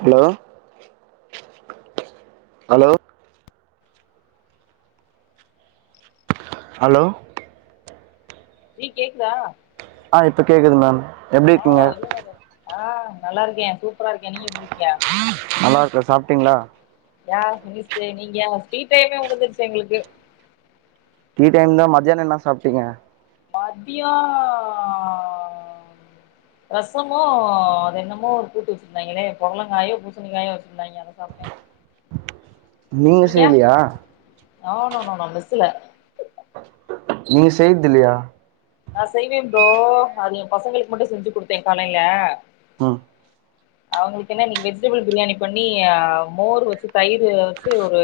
Hello hello hello ஜீ கேக்குதா ஆ இப்ப கேக்குது மேம் எப்படி ஓ இருக்கீங்க இல்லல்ல ஆ நல்லா இருக்கே சூப்பரா இருக்கே நீங்க எப்டி இருக்கிங்க நல்லா இருக்க சாப்ட்டிங்ளா யார் மினிஸ்ட்ரு நீங்க ஏ ஸ்ட்ரிட்டைவே உழுந்துருச்சு எங்ளுக்கு டீ டைம் தா மத்யான என்னா சாப்டீங்க மதிய ரசமு அது என்னமோ ஒரு கூட்டு வச்சிருந்தாய்ங்ளே பொடலங்காயோ பூசணிக்காயோ வச்சிருந்தாய்ங்க அத சாப்ட்டே நீங்க செய்யலியா நோ நோ நோ மெஸ்ஸுல நீங்க செய்ர்து இல்லயா நா செய்வே ப்ரோ அது எம் பசங்களுக்கு மட்டு செஞ்சு குடுத்தே காலைல அ அவங்ளுக்கு என்ன இன்னைக்கு வெஜிடபிள் பிரியாணி பண்ணி மோர் வச்சு தயிர் வச்சு ஒரு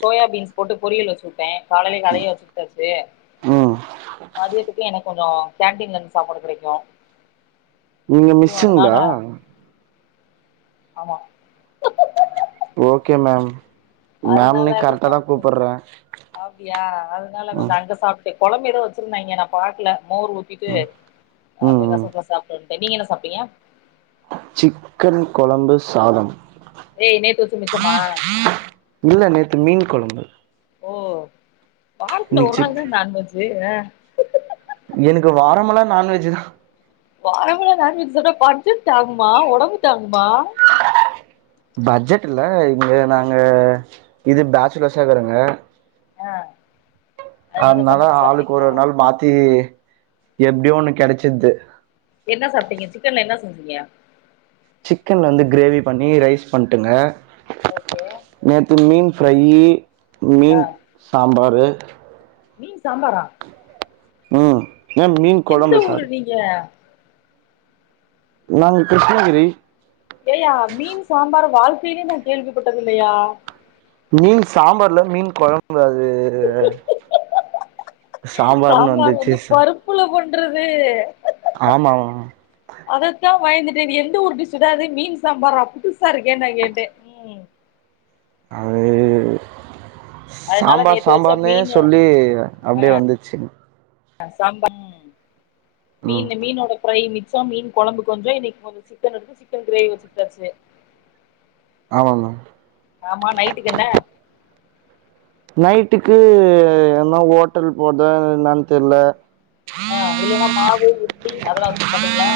சோயா பீன்ஸ் போட்டு பொரியல் வச்சுட்டே காலைல அதையே வச்சுக்டாச்சு ம் மதியத்துக் இன்னைக் கொஞ்ச கேண்டீன்ல இருந்து சாப்பாடு கெடைக்கு நீங்க சோ அதனால மிஸ்ஸுங்ளா ஆமா ஓகே மேம் அதனால மேம்னு கொஞ்ச கரெக்டாக தான் அங்க கொஞ்ச கூப்பிடுறேன் அப்டியா அதனால கொஞ்ச ம் அங்க சாப் கொழம்பு எதோ வச்சிருந்தாய்ங்க நா பாக்ல மோர் ஊத்திட்டு ம் அப்டியே ம் ரசத்த சாப்ட்டு வன் ட்ட நீங்க என்ன சாப்டிங்க சிக்கன் கொழம்பு சாதம் ஏய் நேத்து வச்ச மிச்சமா இல்லை நேற்று மீன் கொழம்பு ஓ பார்க்குல ஒருநாள் சிக் தா நான்வெஜி எனக்கு வாரமெல்லா நான்வெஜ் தா வாரமல நான்வெஜ் சொன்ன பட்ஜிட் தாங்குமா ஒடம்பு தாங்குமா [unintelligible] பட்ஜெட் இல்ல இங்க நாங்க இது பேச்சுலர்ஸா வருங்க ஆ அதனால சமச்சு ஆளுக்கு ஒரு சாப்ட்டீங்களா ஒரு நாள் மாத்தி எப்டியோ ஒண்ணு கெடைச்சது என்ன சாப்ட்டீங்க சிக்கன்ல என்ன செஞ்சீங்க சிக்கன்ல வந்து கிரேவி பண்ணி ரைஸ் பண்டுங்க ஓகே நேத்து மீன் ஃபிறை ஆ மீன் சாம்பார் மீன் சாம்பாரா ம் ஏ மீன் எந்த கொழம்பு ஊரு சாரி நீங்க நாங்க கிருஷ்ணகிரி ஏயா மீன் சாம்பார வாழ்க்கையிலயே நான் கேள்விப்பட்டது இல்லையா மீன் சாம்பார் இல்ல மீன் கொழம்பு அது சாம்பார்னு வந்துச்சு சா ற்றது அததா வயந்து ச எந்த ஊர் டீஸ்சுடா இது மீன் சாம்பாரா புட்டுசா இருக்கேன்னு நான் கேட்டே ம் அது அதனால சாம்பார் நேத்து வச்ச சாம்பார்னே மீனு சொல்லி அப்டியே வந்துச்சு சாம்பா ம் மீன் மீனோட ஃபிரை மீன் கொழம்பு கொஞ்சோ இன்னைக்கு கொஞ்சோ சிக்கன் எடுத்து சிக்கன் கிரேவி வச்சிகிட்டாச்சு ஆமாங்க ஆமா நைட்டுக்கு என்ன நைட்டுக்கு என்ன ஓட்டல் போறதா என்னான்னு தெரில ஆ இல்லன்னா மாவு இட்லி அதெல்லா வச்சுக்க மாட்டீங்களா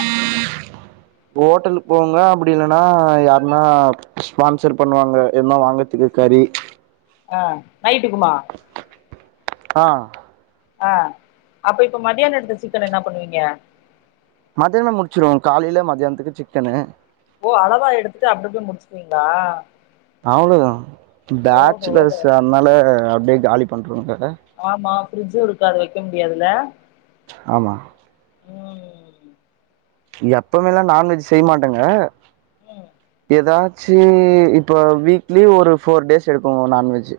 ஓட்டலுக்கு போங்க அப்படி இல்லன்னா யாருன்னா ஸ்பான்சர் பண்ணுவாங்க எனா வாங்கறதுக்கு கறி இ ஆ நைட்டுக்குமா ஆ ஆ அப்ப இப்ப மதியான எடுத்த சிக்கன் என்ன பண்ணுவீங்க மதியானம் முடிச்சிருவோ காலையில மதியானத்துக்கு சிக்கனு ஓ அளவா எடுத்துட்டு அப்டி அப்டியே முடிச்சுக்குவீங்களா அவ்ளோதா ஓஹோ பேச்சலர்ஸ் அதனால அப்டியே காலி பண்றாங்க ஆமா ஃபிரிட்ஜு இருக்காது வைக்க முடியாதுல ஆமா ம் எப்பவுமே எல்லா நான்வெஜ் செய்ய மாட்டங்க ம் ஏதாச்சு இப்ப வீக்லி ஒரு ஃபோர் டேஸ் எடுக்கு நான்வெஜ்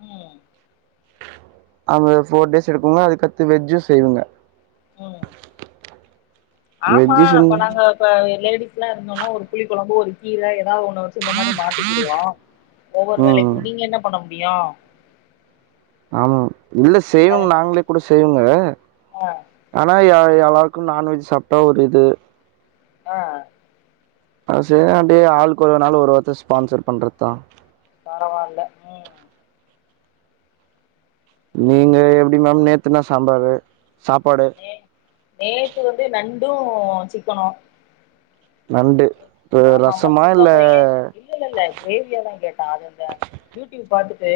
ம் அவங்க ஃபோர் டேஸ் எடுப்போங்களா அதுக்கத்து வெஜ்ஜு செய்வங்க ம் ஆமா வெஜ்ஜு செஞ் இப்ப நாங்க இப்ப லேடிஸ் எல்லாம் இருந்தோம்னா ஒரு புளி கொழம்பு ஒரு கீர தா ஒன்ன வச்சி இந்த மாதி மாட்டிகிடுவோ ஒவ்வொரு ம் வேலைக்கு நீங்க என்ன பண்ண வியா ஆமா இல்ல செய்வங்க நாங்களே கூட செய்வங்க ஆ ஆனா எல்லாருக்கு நான்வெஜ் சாப்ட்டா ஒரு இது ஆ ச ஆளுக்கு ஒரு நாள் ஒரு வாரத்த ஸ்பான்சர் பண்றதா பரவால்ல ம் நீங்க எப்டி மேம் நேத்துனா சாம்பாரு சாப்பாடு நே நேத்து வந்து நண்டு சிக்கணு நண்டு இப்ப ஆமாமா ரசமா சின்ன இல்ல பையன் இல்ல இல்ல கிரேவியாதா கேட்டான் அது அந்த யூடியூப் பாத் து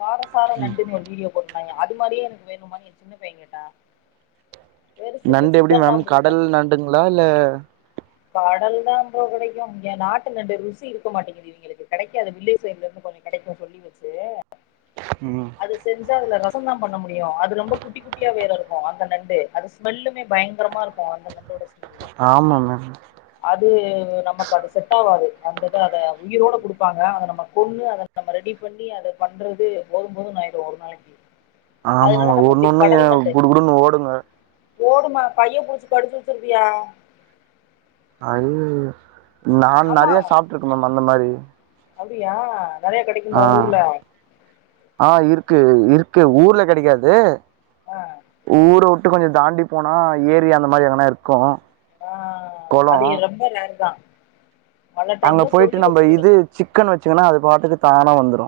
காரசார நண்டுனு ஒரு வீடியோ போட்டுருந் தாங்க அது மாரியே எனக்கு வேணுமானு என் சின்ன பையன் கேட்டா பெருசுக்கு நண்டு எப்டி சிக்கன் தா மேம் கடல் நண்டுங்ளா இல்ல கடல்தாம்பா கெடைக்கு இங்க நாட்டு ரெண்டு ருசி இருக்க மாட்டேங்குது இவிங்களுக்கு கெடைக்காது வில்லேஜ் சைடுலந்து கொஞ்சோ கெடைக்கு சொல்லி வெச்சு ம் அது செஞ்சா அதுல தா பண்ண முடியு அது ரொம்ப குட்டி குட்டியா வேற இருக்கு அந்த நண்டு அது ஸ்மெல்லுமே பயங்கரமா இருக்கு அந்த நண்டோட ஸ்மெல்லு ஆமா மேம் அது நமக்கு அது செட் ஆவாது அந்தித அத உயிரோட குடுப்பாங்க அத நம்ம கொண்ணு அத நம்ம ரெடி பண்ணி அத பண்றது போதும் போதுனு ஆயிடு ஒரு நாளைக்கு ஆமாமா அதனால நம்ம ஒண்ணு இப்டி ஒண்ணு ஏ குடு குடுனு ஓடுங்க ஓடுமா கைய புடுச்சு கடிச்சு வெச்சிருதுயா அது நா ஆமா நெறயா சாப்ட்டு இருக்க மேம் அந்த மாரி அப்டியா நெறயா ஆ கெடைக்குமா உங்க ஊர்ல க்கு இருக்கு ஊர்ல கெடைக்காது ஆ ஊர வி ட்டு கொஞ்சோ தாண்டி போனா ஏரி அந்த மாரி எங்கனா இருக்கு ஆ கொளோ அது எ ரொம்ப ரேர்தா அங்க போயிட்டு நம்ம இது சிக்கன் வெச்சுங்கனா அது பாட்டுக்கு தானா வந்துரு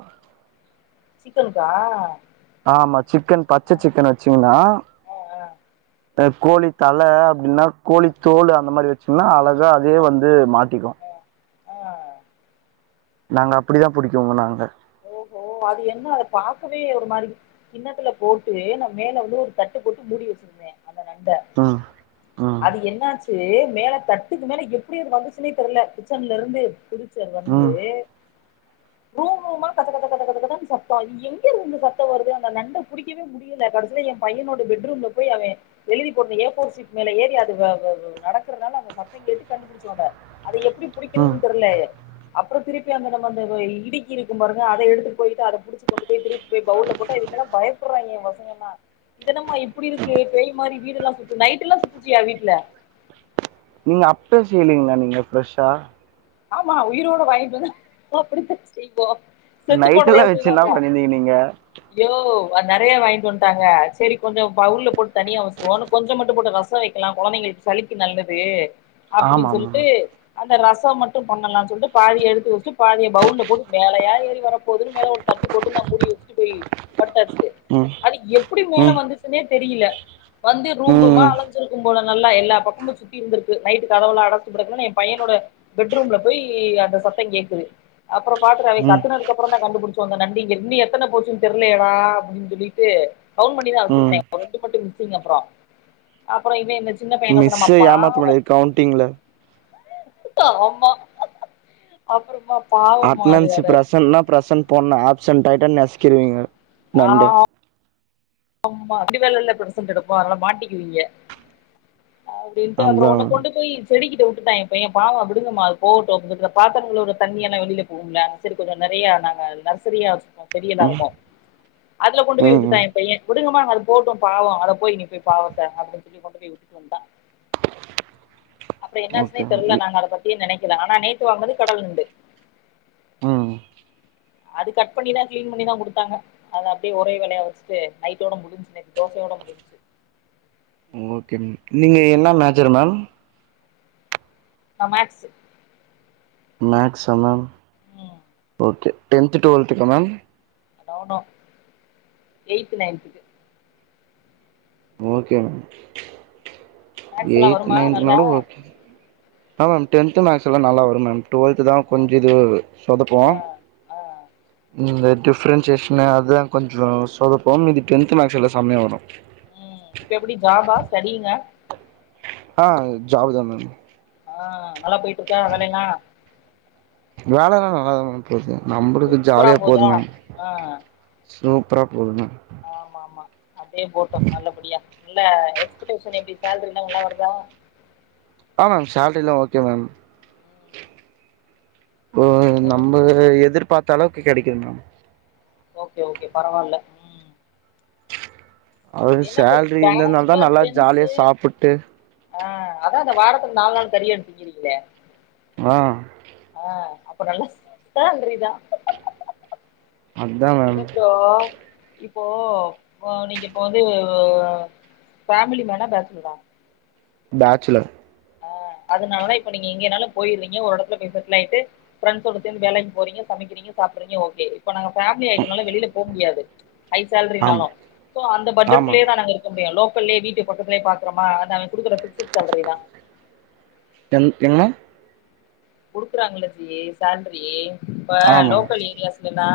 சிக்கனுக்கா ஆமா சிக்கன் ஆ பச்ச சிக்கன வெச்சீங்னா ஆ கோழி தல அப்டினா கோழி தோல் அந்த மாரி வெச்சீங்னா அழகு தா அதே வந்து மாட்டிக்கு ஆ ஆ நாங்க அப்டிதா புடிக்குவோ நாங்க ஓ அது என்ன அத பாக்கவே ஒரு மாரி கின்னத்துல போட்டு நா மேல வந்து ஒரு தட்டு போட்டு மூடி வெச்சிருந்தே அந்த நண்ட ம் ம் அது என்னாச்சு மேல தட்டுக்கு மேல எப்டி அது வந்துசுனே தெர்ல கிச்சன்ல இருந்து புடு சர் வந்து ம் ரூம் ரூமா கத கத கத கத கதன்னு சத்தோ எங்கிருந்து இந்த சத்தோ வருது அந்த நண்ட புடிக்கவே முடில கடைசில என் பையனோட பெட்ரூம்ல போய் அவன் எழுதி போடனு ஏஃபோர் ஷீட் மேல ஏறி அது வ வ நடக்கறனால அந்த சத்தங் கேட்டு கண்டுபிடிச்சோ அத அத எப்டி ம் புடிக்கணுனு தெரில அப்றோ திருப்பி அந்த நம்ம அந்த இடுக்கி இருக்கும் பாருங்க அத எடுத்து போயிட்டு அத புடிச்சு கொண்டு போய் திருப்பி பௌவுல்ல போட்டா பயப்படறாங்க பசங்கெல்லா இதென்னமா இப்டி இருக்கு பேய் மாரி வீடு எல்லா சுத்துது நைட் எல்லா சுத்துச்சு எ வீட்ல நீங்க அப்பே செய்யலீங்ளா நீங்க ஃப்ரெஷ்ஷா ஆமா உயிரோட வாங்கிட்டு வந்தா அப்டித்தா செய்வோ செத்து போனதயா நைட்டெல்லா வச்சு என்னா செய்வாங்க பண்ணிருந்தீங்க நீங்க யோ நெறயா வாங்கிட்டு வந்ட்டாங்க சரி கொஞ்சோ பௌல்ல போட்டு தனியா வெச்சிருவோ கொஞ்சம் மட்டு போட்டு ரசோ வெக்கலா கொழந்தைகளுக்கு சளிக்கு நல்லது ஆமா அப்டின்னு ஆமா சொல்ட்டு அந்த ரசோ ம ட்டு பண்ணலானு சொல்ட்டு பாதி எடுத்து வெச்சு பாதிய பௌல்ல போட்டு மேலயா ஏறி வர போதுனு மேல ஒரு தட்டு போட்டு நா மூடி வெச்சிட்டு போய் படுத்தாச்சு ம் அது எப்டி மேல ம் வந்துச்சுனே தெரியல வந்து ரூம் ரூமா ம் அலஞ்சிருக்கும்போல நல்லா எல்லா பக்கமும் சுத்தி இருந்திருக்கு நைட் கதவுள அடச்சு கெடக்குனு என் பையனோட பெட்ரூம்ல போய் அந்த சத்தோ கேக்குது அப்றோ பாக்குறோ அவன் ம் ம் கத்துனதுக்கு அப்றோந்தா கண்டுபிடிச்சோ அந்த நண் எண்ணி எத்தன போச்சுனு தெரியலயேடா அப்டின்னு சொல்லிட்டு கவுன் பண்ணிதா ம் வெச்சிருந்தே ஒரு ரெண்டு மட்டு மி ஸ்ஸிங அப்றோ அப்றோ இவன் இந்த சின்ன பையன் என்ன சொன்னா அம்மா மிஸ்ஸ ஏமாத்த பாவோ முடியாது கவுண்டிங்ல ஆமா அப்புறமா பாவமா அது அட்னன்ஸு அது ப்ரசன்னா ப்ரசன் போட்னு ஆப்சன்ட் ஆய்டா நஸ்க்கிருவீங்க ஆ ஆமா [unintelligible] வேலல்ல பிர்சன்ட் எடுப்போ அத்னால மாட்டிக்கிவீங்க அப்டின்ட்டு அப்ற அதா ஒன்ன கொண்டு போயி செடிக்கிட்ட உட்டுட்டா எ பையன் பாவொ விடுங்கமா அது போகட்டு [unintelligible] பாத்தரங்களுற தண்ணியல்லா வெளில போவும்ல செரி கொஞ்ச ந ரிய நாங்க நர்சரியா வச்சிருப்போ செடியல்லா ம் இருக்கு அதுல கொண்டு போய் ம் விட்டுடா ம் எ உடுங்கமா அது போவுட்டு பாவொ அத போய் நீ போய் பாவத்த அப்டின் சொல்லி கொண்டு போய் உட்டுட் டு வன்ட்டா [inaudible] அப்ற என்னாச்சுன்னே ஓகே தெரில மேம் நாங்க அத பத்தியே நெனக்கல ஆனா நேத்து வாங்னது கடல் நண்டு ம் அது கட் பண்ணிதா க்ளீன் பண்ணிதா குடுத்தாங்க அத அப்டே ஒரே வேலயா வச்ட்டு நைட்டோட முடிஞ்சு நேத் தோசயா போட முடுஞ்ச்சு ஓகே ம் நீங்க என்னா மேஜர் மேம் நா மேக்ஸு மேக்ஸா மேம் ம் ஓகே டென்த் டுவல்த்துக்கு மேம் நோ நோ எய்த் நையன்த்துக்கு ஓகே ம் மேக்ஸ்லா எய்த் வருமா நல்லா நையன்த்னாலு ஓகே ஆமா ம் டென்து மேக்ஸு எல்லா நல்லா வரு மேம் டுவல்த்து தா ஆ கொஞ்ச இதுவர் சொதப்பு ஆ ஆ இந்த டிஃப்ரன்ஷேஷ்னு அதுதா கொஞ்சொ சொதப்பு மீதி டென்த் மேக்ஸ் எல்லா சம்யா வரு ம் இப்ப எப்புடி ஜாபா ஸ்டடியிங்கா ஆ ஜாவு தா மேம் ஆ நல்லா போய்ட்ருக்கா வேலைலா வேலலா நல்லாதா மேம் போது நம்புளுக்கு சூப்பரா ஜாலியா போது போதா மேம் ஆ சூப்ரா போது மே ஆமா ஆமா அப்டே போட்டு நல்லபடியா இல்ல எக்ஸ்படேஷன் எப்டி சேல்ரிலா நல்லா வர்தா ஆ சேல்ரிலா ஓகே தான் ம். போ ஒரு நம்ப எதுர்பாத்த அளவுக்கு கெடக்கிது மேம் ஓகே ஓகே பரவால்ல ம் அது என்னப்பேஜ் சேல்ரி இருந்ததுனால தா பேச்சுலர் நல்லா ஜாலியா பென்ஸு சாப்புட்டு அ அதா அந்த வாரத்துக்கு நாலு நாள் கறியட் திங்கிறீங்ளே ஆ அப்ப நல்ல சேல்ரி தா அதா இல்ல மேம் ப்ரோ போ ஒ நீங்க இப்ப வந்து ஃபேமிலி மேனா பேச்சிலரா பேச்சுலர் அதுனால இப்ப நீங்க எங்கேனாலு போய்ருவீங்க ஒரு எடத்துல போய் செட்டுல் ஆயிட்டு ஃபிரெண்ஸோட சேந்து வேலைக் போறீங்க சமக்கிறீங்க சாப் அப்றிங்க ஓகே இப்ப நாங்க ஃபேம்லி ஆயிட்டனால வெளியில போ முடியாது ஹை ஆமா சேல்ரினாலு சோ அந்த ஆமா பட்ஜெட்குள்ளே தா நாங்க இருக்க முடியு லோ கொல்லே வீட்டு பக்கத்லே பாக்ரமா அத் அவேன் குடுக்குற ஃபிக்சுட் சேல்ரி தா டென் [unintelligible] குடுக்குறாங்ள்ள ஜி சேல்ரி இப்ப ஆமா லோக்கல் ஏரியாஸ்லலா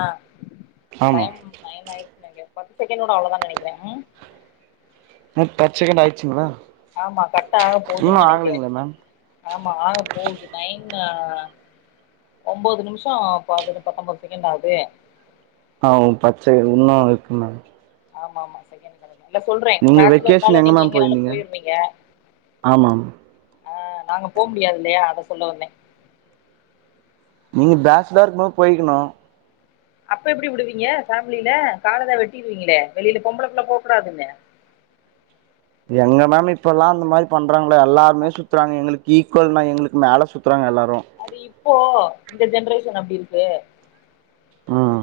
ஆமா டைம் நயன் ஆயிர்ச் நென்க்ர பத்து செக்கேண்டோட அவ்ளோ தா நெனக்கிற ம் பச் செகேண் ஆயிச்சிங்ளா ஆமா கட் ஆக போதுன் நெனக்கிற மேம் ஆமா ஆக போவுது நைன் அ ஒன்போது நிம்ஷோ பதுனு பத்தம்போது செகேண் ஆவ்து ஆ ஒ பச்சை இன்னோ இருக்கு மேம் ஆமா ஆமா செகண்ட் [inaudible] இல்ல சொல்ற இப்ப நீங்க பேச்சுலர்னால வெக்கேஷன் எங்க நீங்க மேம் எங்கனாலு போயிருந்தீங்க போயிர்றீங்க ஆமாம் அ நாங்க போ முடியாதுல்லையா அத சொல்ல வந்த நீங்க பேச்லர்கக்கு போ போயிக்கணு அப்ப எப்டி விடுவீங்க ஃபேமிலில காலதா வெட்டிருவீங்களே வெளில பொம்பளப்புள்ஹ போக்கூடாதுன்னு எங்க மம் இப்பல்லா அந்ந மாதிரி பண்றாங்கள எல்லாருமே சுத்துறாங்க எங்களுக்கு ஈக்குவல்னா எங்களுக்கு மேல சுத்துறாங்க எல்லாரு அது இப்போ இந்த ஜென்ரேஷன் அப்டி இருக்கு ம்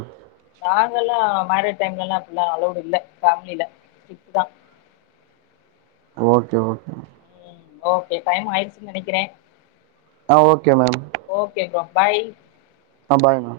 நாங்கல்லா மரீட் டைம்ல எல்லா அப்டில்லா அலோவ்ட் இல்ல ஃபேமில ஸ்ட்ரிட் தா ஓகே ஓகே ம் ஓகே டைம் ஆய்டுச்சுன் நெனைக்கிற ஆ okay ma'am okay bro bye ஆ பாய்ங்க